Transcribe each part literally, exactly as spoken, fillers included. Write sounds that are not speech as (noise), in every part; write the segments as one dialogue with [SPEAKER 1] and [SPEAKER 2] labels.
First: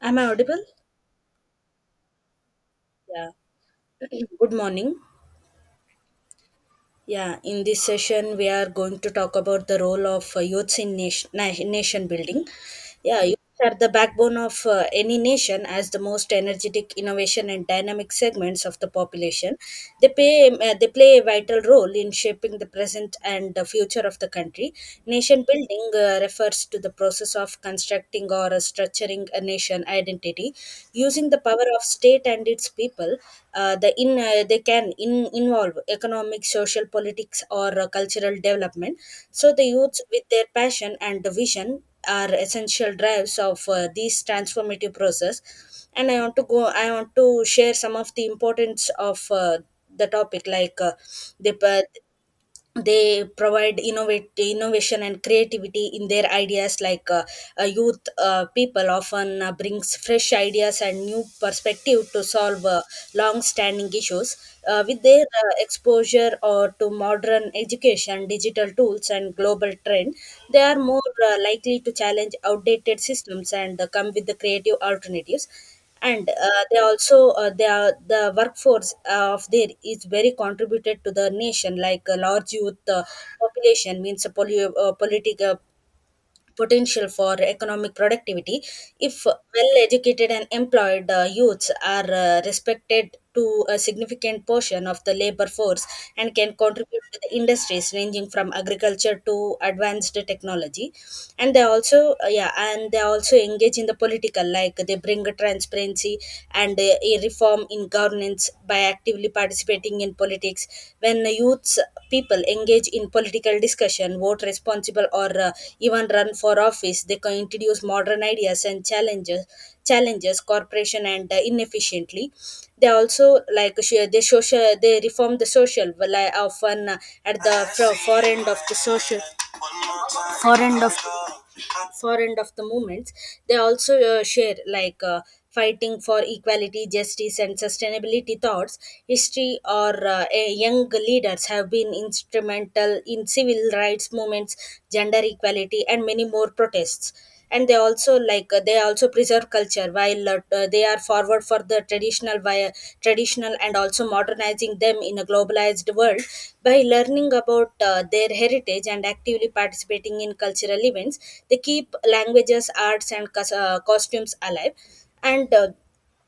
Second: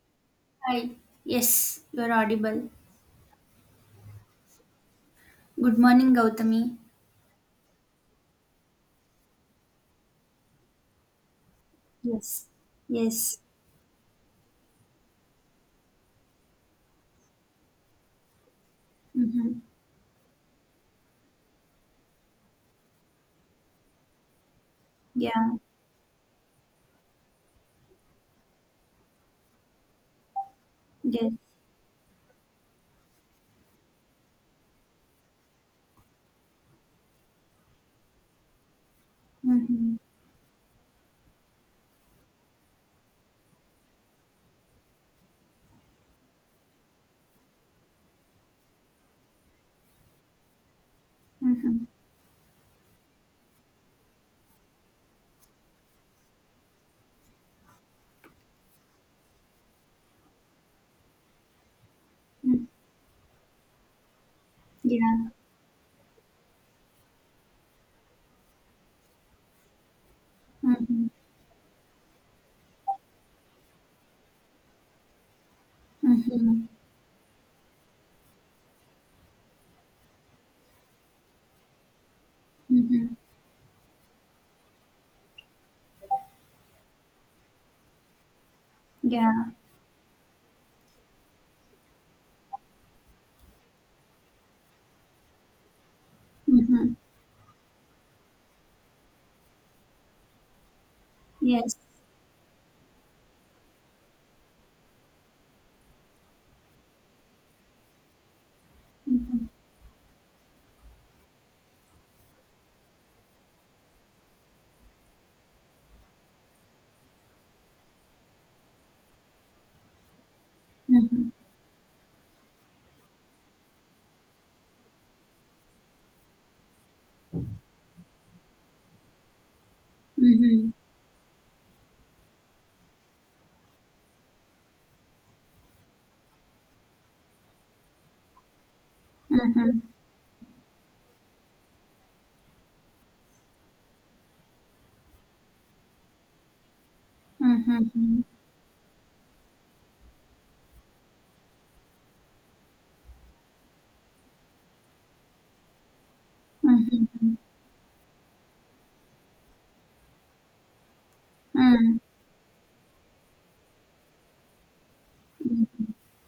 [SPEAKER 1] Am I audible?
[SPEAKER 2] Hi. Yes, you're audible.
[SPEAKER 1] Yeah. (clears throat) Good morning.
[SPEAKER 2] Good morning, Gautami.
[SPEAKER 1] Yeah, in this session, we are going to talk about the role of uh, youths in nation, na- nation
[SPEAKER 2] Yes.
[SPEAKER 1] building. Yeah,
[SPEAKER 2] Yes.
[SPEAKER 1] youths are the backbone of uh, any nation as the most energetic, innovation, and dynamic segments of the population.
[SPEAKER 2] Mm-hmm.
[SPEAKER 1] They play, uh, they play a vital role in shaping the present and the future of the country. Nation
[SPEAKER 2] Yeah.
[SPEAKER 1] building uh, refers to the process of constructing or uh, structuring a nation nation identity using
[SPEAKER 2] Yes.
[SPEAKER 1] the power of state and its people, uh, the in uh, they can in, involve economic social politics or uh, cultural development. So the
[SPEAKER 2] Mm-hmm.
[SPEAKER 1] youths with their passion and the vision are essential drives of uh, this transformative process, and i want to go i want to share some of the importance of uh, the, topic. Like uh, the, uh,
[SPEAKER 2] Mm-hmm.
[SPEAKER 1] they provide innovate innovation and creativity in their ideas. Like uh, uh, youth uh, people often uh, brings fresh ideas and new perspective to solve
[SPEAKER 2] Mm.
[SPEAKER 1] uh, long standing issues. Uh, with their
[SPEAKER 2] Yeah.
[SPEAKER 1] uh, exposure or to modern education, digital tools and global trend, they are more
[SPEAKER 2] Mm-hmm.
[SPEAKER 1] uh, likely to challenge outdated systems and uh, come with the creative alternatives. And uh,
[SPEAKER 2] Mm-hmm.
[SPEAKER 1] they also uh, they are, the workforce uh, of there is very contributed to the nation. Like a large youth uh,
[SPEAKER 2] Mm-hmm.
[SPEAKER 1] population means a polio, uh, politic, potential for economic productivity. If
[SPEAKER 2] Yeah.
[SPEAKER 1] well educated and employed, uh, youths are uh, respected to a significant portion of the labor force and can
[SPEAKER 2] Mm-hmm.
[SPEAKER 1] contribute to the industries ranging from agriculture to advanced technology. And they
[SPEAKER 2] Yes.
[SPEAKER 1] also uh, yeah and they also engage in the political. Like they bring a transparency and uh, a reform in governance by actively
[SPEAKER 2] Mm-hmm.
[SPEAKER 1] participating in politics. When youths people engage in political discussion, vote responsible, or uh, even run for office, they can introduce modern ideas and challenges challenges corporation
[SPEAKER 2] Mm-hmm.
[SPEAKER 1] and uh, inefficiently. They also, like sh- they social, they reform the social. Well, I often uh, at the fro- far end of the social, far
[SPEAKER 2] Mm-hmm.
[SPEAKER 1] end of far end of the movements. They also uh, share, like uh, fighting for equality, justice and sustainability thoughts. History,
[SPEAKER 2] Mm-hmm.
[SPEAKER 1] or uh, a- young leaders have been instrumental in civil rights movements, gender equality and many more protests. And they also
[SPEAKER 2] Mm-hmm.
[SPEAKER 1] like uh, they also preserve culture while uh, uh, they are forward for the traditional via traditional and also modernizing them in a globalized world. By learning
[SPEAKER 2] Mm-hmm.
[SPEAKER 1] about uh, their heritage and actively participating in cultural events, they keep
[SPEAKER 2] Mm.
[SPEAKER 1] languages, arts and cos- uh, costumes alive. And uh,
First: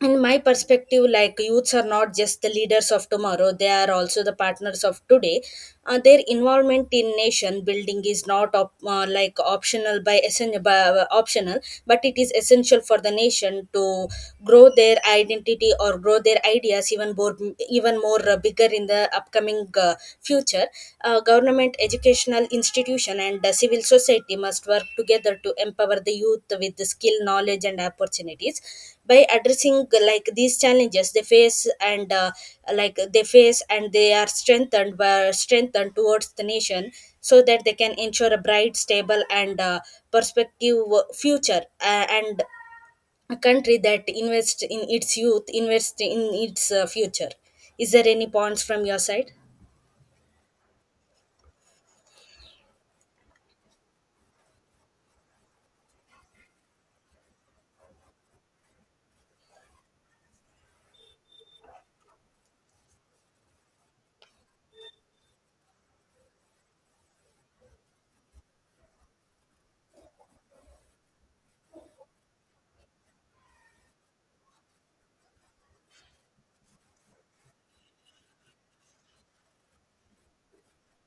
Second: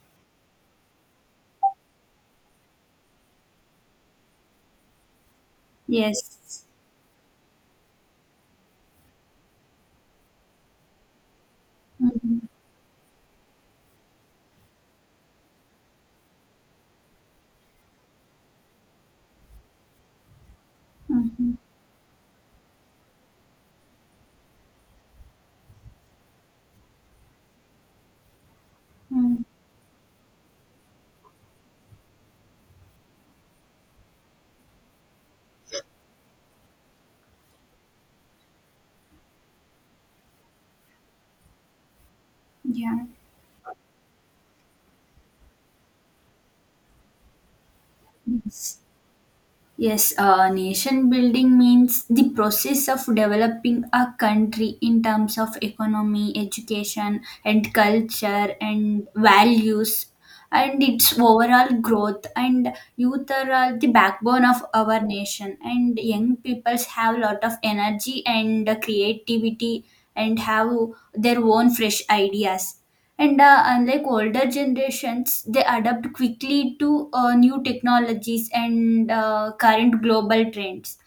[SPEAKER 1] in my perspective, like, youths are not just the leaders of tomorrow, they are also the partners of today. Uh, their
[SPEAKER 2] Yes.
[SPEAKER 1] involvement in nation building is not op- uh, like optional by, essen- by uh, optional, but it is
[SPEAKER 2] Mm-hmm.
[SPEAKER 1] essential for the nation to grow their identity, or grow their ideas even more, even more uh, bigger in the upcoming uh, future. Uh,
[SPEAKER 2] Mm-hmm.
[SPEAKER 1] government, educational institution and uh, civil society must work together to empower the youth with the skill, knowledge and opportunities by
[SPEAKER 2] Mm.
[SPEAKER 1] addressing like these challenges they face, and uh, like they face and they are strengthened by strengthened towards the nation, so that they can ensure a bright, stable and uh, perspective future. Uh, and
[SPEAKER 2] Yeah.
[SPEAKER 1] a country that invests in its youth invests in its uh, future. Is there any points
[SPEAKER 2] Yes.
[SPEAKER 1] from your side?
[SPEAKER 2] Yes, uh, nation building means the process of developing a country in terms of economy, education, and culture and values, and its overall growth. And youth are uh, the backbone of our nation, and young peoples have a lot of energy and creativity and have their own fresh ideas, and uh, unlike older generations they adapt quickly to uh, new technologies and uh, current global trends.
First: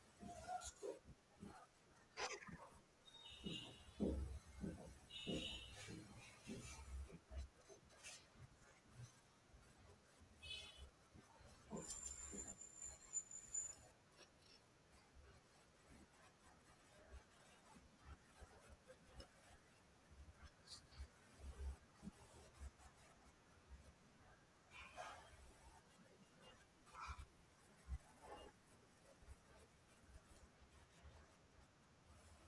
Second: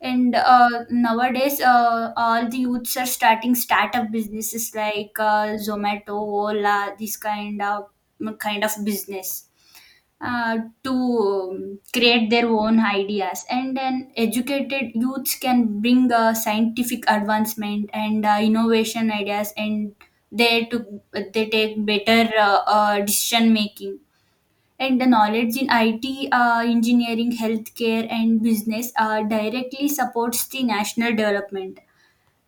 [SPEAKER 2] And uh, nowadays, uh, all the youths are starting startup businesses like uh, Zomato, Ola, this kind of kind of business, uh, to um, create their own ideas. And an educated youths can bring uh, scientific advancement and uh, innovation ideas, and they to they take better uh, uh, decision making, and the knowledge in I T, uh, engineering, healthcare, and business uh, directly supports the national development.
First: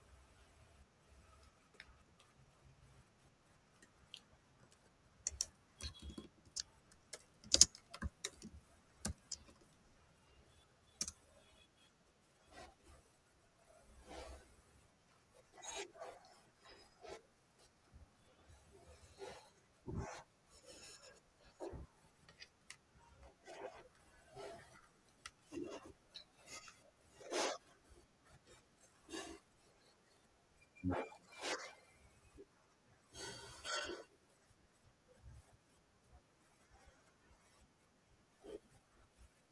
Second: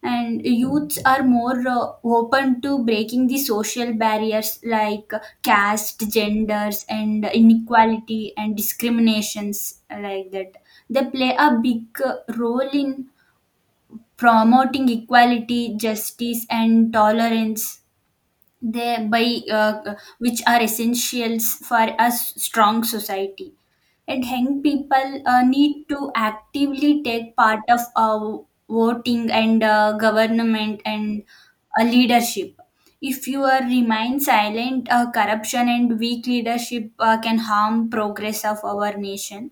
[SPEAKER 2] And youths are more uh, open to breaking the social barriers like caste, genders, and inequality and discriminations like that. They play a big uh, role in promoting equality, justice, and tolerance, they by uh, which are essentials for a s- strong society. And young people uh, need to actively take part of uh, voting and uh, government and uh, leadership. If you are remain silent, uh, corruption and weak leadership uh, can harm progress of our nation.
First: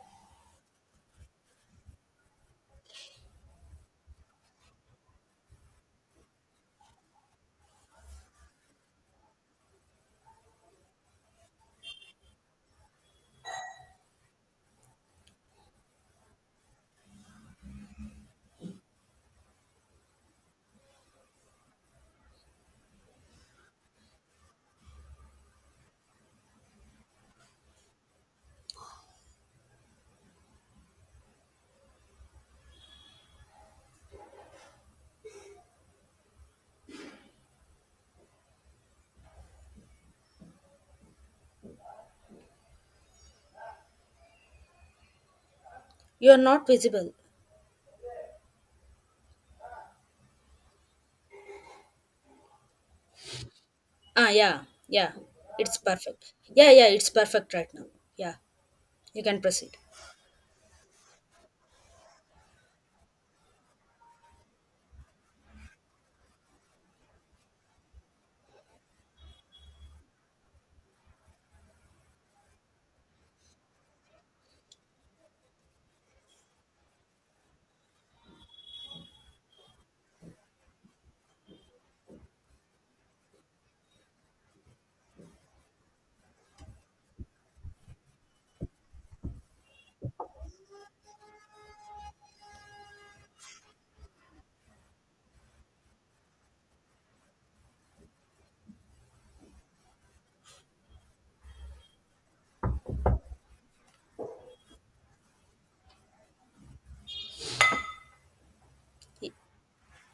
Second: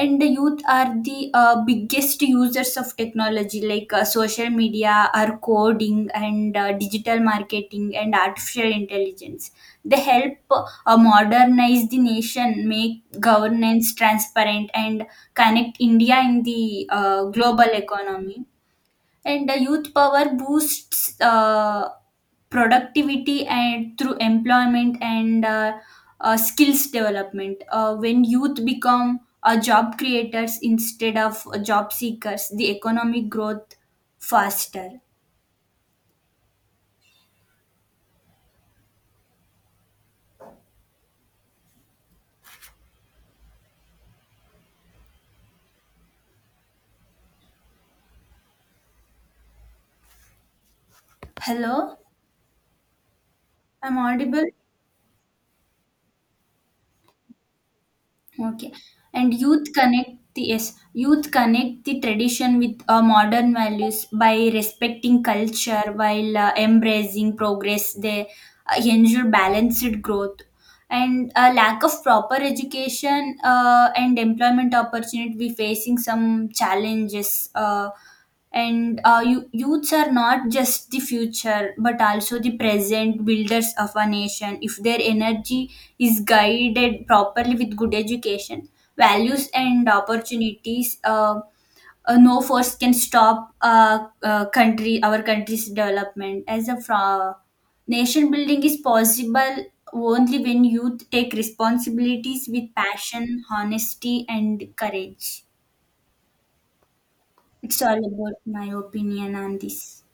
[SPEAKER 2] And the youth are the uh, biggest users of technology like uh, social media or coding and uh, digital marketing and artificial intelligence. They help uh, modernize the nation, make governance transparent, and connect India in the uh, global economy. And the youth power boosts uh, productivity and through employment and uh, uh, skills development. Uh, when youth become uh, job creators instead of uh, job seekers, the economic growth faster.
[SPEAKER 1] You are not visible.
[SPEAKER 2] Hello, I'm
[SPEAKER 1] Ah,
[SPEAKER 2] audible.
[SPEAKER 1] yeah. Yeah, it's perfect. Yeah, yeah, it's perfect right now. Yeah,
[SPEAKER 2] Okay.
[SPEAKER 1] you
[SPEAKER 2] And
[SPEAKER 1] can
[SPEAKER 2] youth
[SPEAKER 1] proceed.
[SPEAKER 2] connect the yes, youth connect the tradition with uh, modern values by respecting culture while uh, embracing progress. They uh, ensure balanced growth. And a lack of proper education uh, and employment opportunity, we facing some challenges. Uh, and uh, you, youths are not just the future but also the present builders of a nation. If their energy is guided properly with good education, values, and opportunities, uh, uh, no force can stop uh, uh, country our country's development as a fra- nation building is possible only when youth take responsibilities with passion, honesty, and courage. It's all about my opinion on this.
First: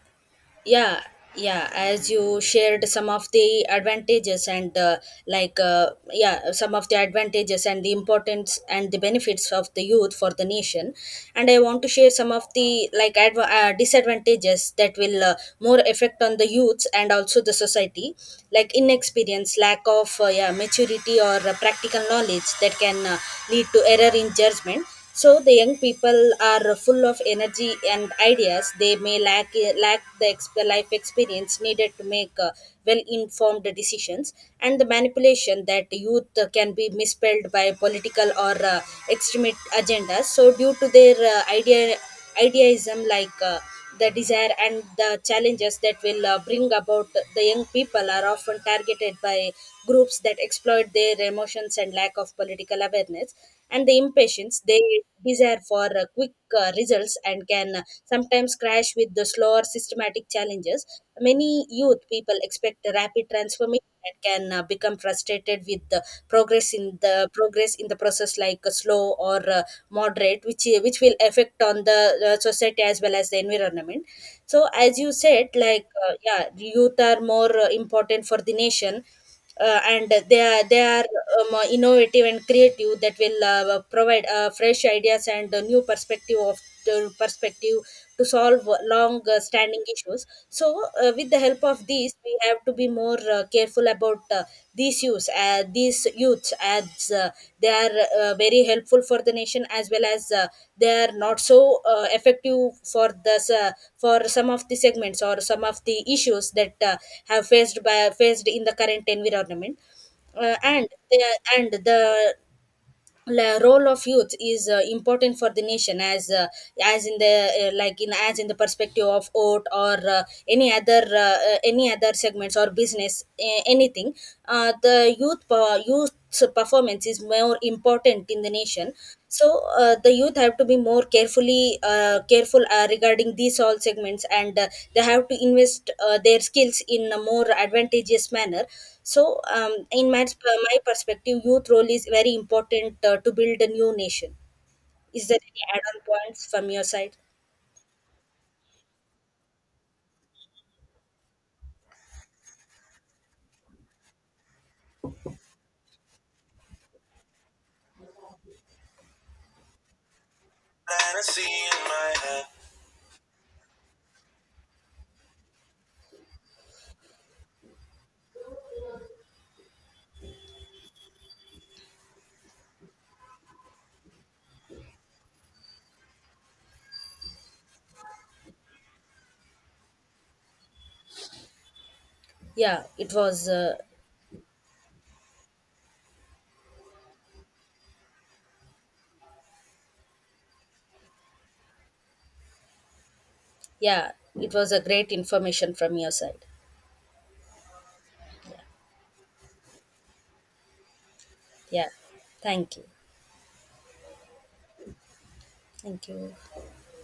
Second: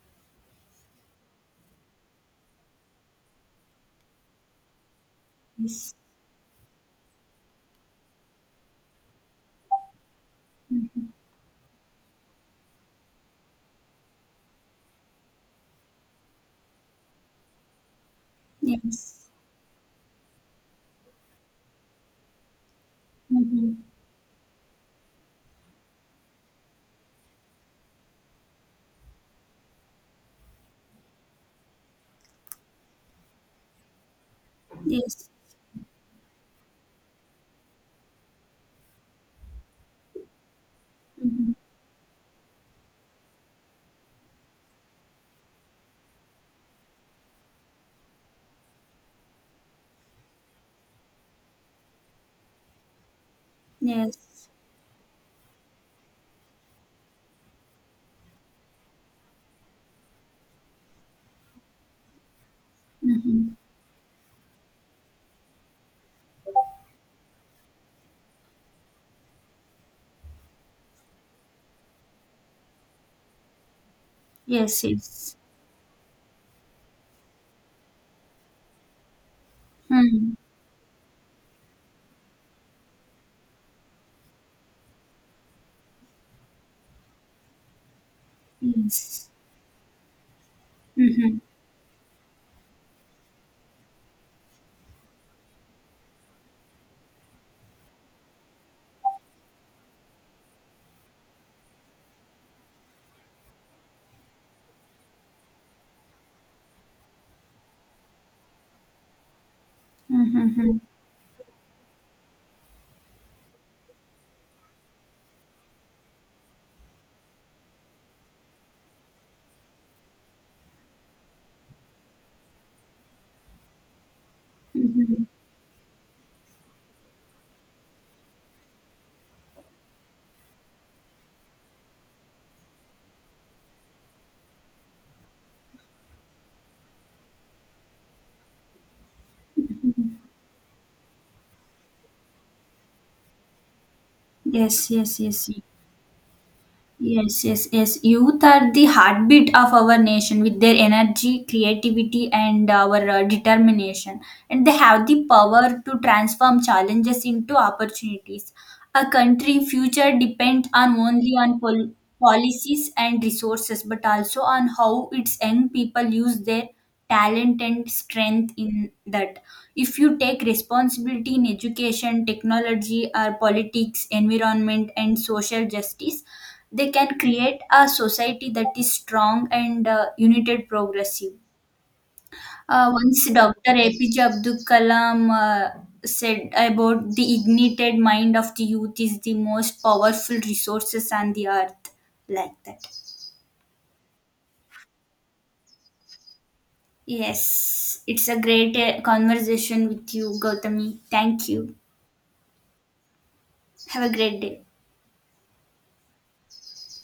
[SPEAKER 1] Yeah. Yeah, as you shared some of the advantages and uh, like uh,
[SPEAKER 2] Yes.
[SPEAKER 1] yeah some of the advantages and the importance and the benefits of the youth for the nation,
[SPEAKER 2] Mhm.
[SPEAKER 1] and i want to share some of the like adva- uh, disadvantages that will uh, more affect on the youths and also the society. Like
[SPEAKER 2] Yes.
[SPEAKER 1] inexperience, lack of uh, yeah, maturity, or uh, practical knowledge that can uh, lead
[SPEAKER 2] Mhm.
[SPEAKER 1] to error in judgment. So the young people are full of energy and ideas. They may lack lack the ex- life experience needed to make uh, well-informed decisions. And the
[SPEAKER 2] Yes.
[SPEAKER 1] manipulation that youth uh, can be misspelled by political or uh, extremist agendas. So due to their uh,
[SPEAKER 2] Mhm.
[SPEAKER 1] idea idealism, like uh, the desire and the challenges that will uh, bring about, the young people are often targeted by groups that exploit their emotions and lack of political awareness. And the
[SPEAKER 2] Yes.
[SPEAKER 1] impatience, they desire for uh, quick uh, results and can uh, sometimes crash with the slower systematic challenges. Many youth people expect a rapid
[SPEAKER 2] Mhm.
[SPEAKER 1] transformation and can uh, become frustrated with the progress in the progress in the process, like uh, slow or uh, moderate, which uh, which will affect on the uh, society as well as the environment. So
[SPEAKER 2] Yes.
[SPEAKER 1] as you
[SPEAKER 2] Yes.
[SPEAKER 1] said, like uh, yeah, youth are more uh, important for the nation, uh, and
[SPEAKER 2] Mhm.
[SPEAKER 1] they are they are um, uh, innovative and creative, that will uh, provide uh, fresh ideas and a new perspective of the perspective to solve long
[SPEAKER 2] Yes.
[SPEAKER 1] uh, standing issues. So uh, with the
[SPEAKER 2] Mhm.
[SPEAKER 1] help of these, we have to be more uh, careful about uh, these use uh, these these youths, as uh, they are uh, very helpful for the nation, as well as uh, they are not so uh, effective for the s- uh, for some of the segments or some of the issues that uh, have faced by faced in the current environment.
[SPEAKER 2] Mhm.
[SPEAKER 1] uh,
[SPEAKER 2] Mhm.
[SPEAKER 1] and they, and the la role of youth is uh, important for the nation, as uh, as in the uh, like in as in the perspective of oat, or uh, any other uh, uh, any other segments or business, uh, anything. Uh, the
[SPEAKER 2] Mhm.
[SPEAKER 1] youth po- youth's performance is more important in the nation. So uh, the youth have to be more carefully uh, careful uh, regarding these all segments, and uh, they have to invest uh, their skills in a more advantageous manner. So um, in my, my perspective, youth role is very important uh, to build a new nation.
[SPEAKER 2] Yes. Yes.
[SPEAKER 1] Is there
[SPEAKER 2] Yes.
[SPEAKER 1] any add-on points from your side?
[SPEAKER 2] Yes, yes, yes. Youth are the heartbeat of our nation with their energy, creativity, and our uh, determination. And they have the power to transform challenges into opportunities. A country future depends on only
[SPEAKER 1] Fantasy
[SPEAKER 2] on
[SPEAKER 1] in
[SPEAKER 2] pol-
[SPEAKER 1] my head.
[SPEAKER 2] policies and resources, but also on how its young people use their talent and strength in that. If you take responsibility in education, technology, or politics, environment, and social justice, they can create a society that is strong and uh, united, progressive.
[SPEAKER 1] Yeah,
[SPEAKER 2] Uh,
[SPEAKER 1] it
[SPEAKER 2] once
[SPEAKER 1] was
[SPEAKER 2] doctor
[SPEAKER 1] uh,
[SPEAKER 2] A P J Abdul Kalam uh, said about the ignited mind of the youth is the most powerful resources on the earth, like that.
[SPEAKER 1] yeah, it was a great information from your side.
[SPEAKER 2] Yes, it's a
[SPEAKER 1] Yeah.
[SPEAKER 2] great uh, conversation with you, Gautami. Thank you.
[SPEAKER 1] Yeah, thank you.
[SPEAKER 2] Have a great day.
[SPEAKER 1] Thank you.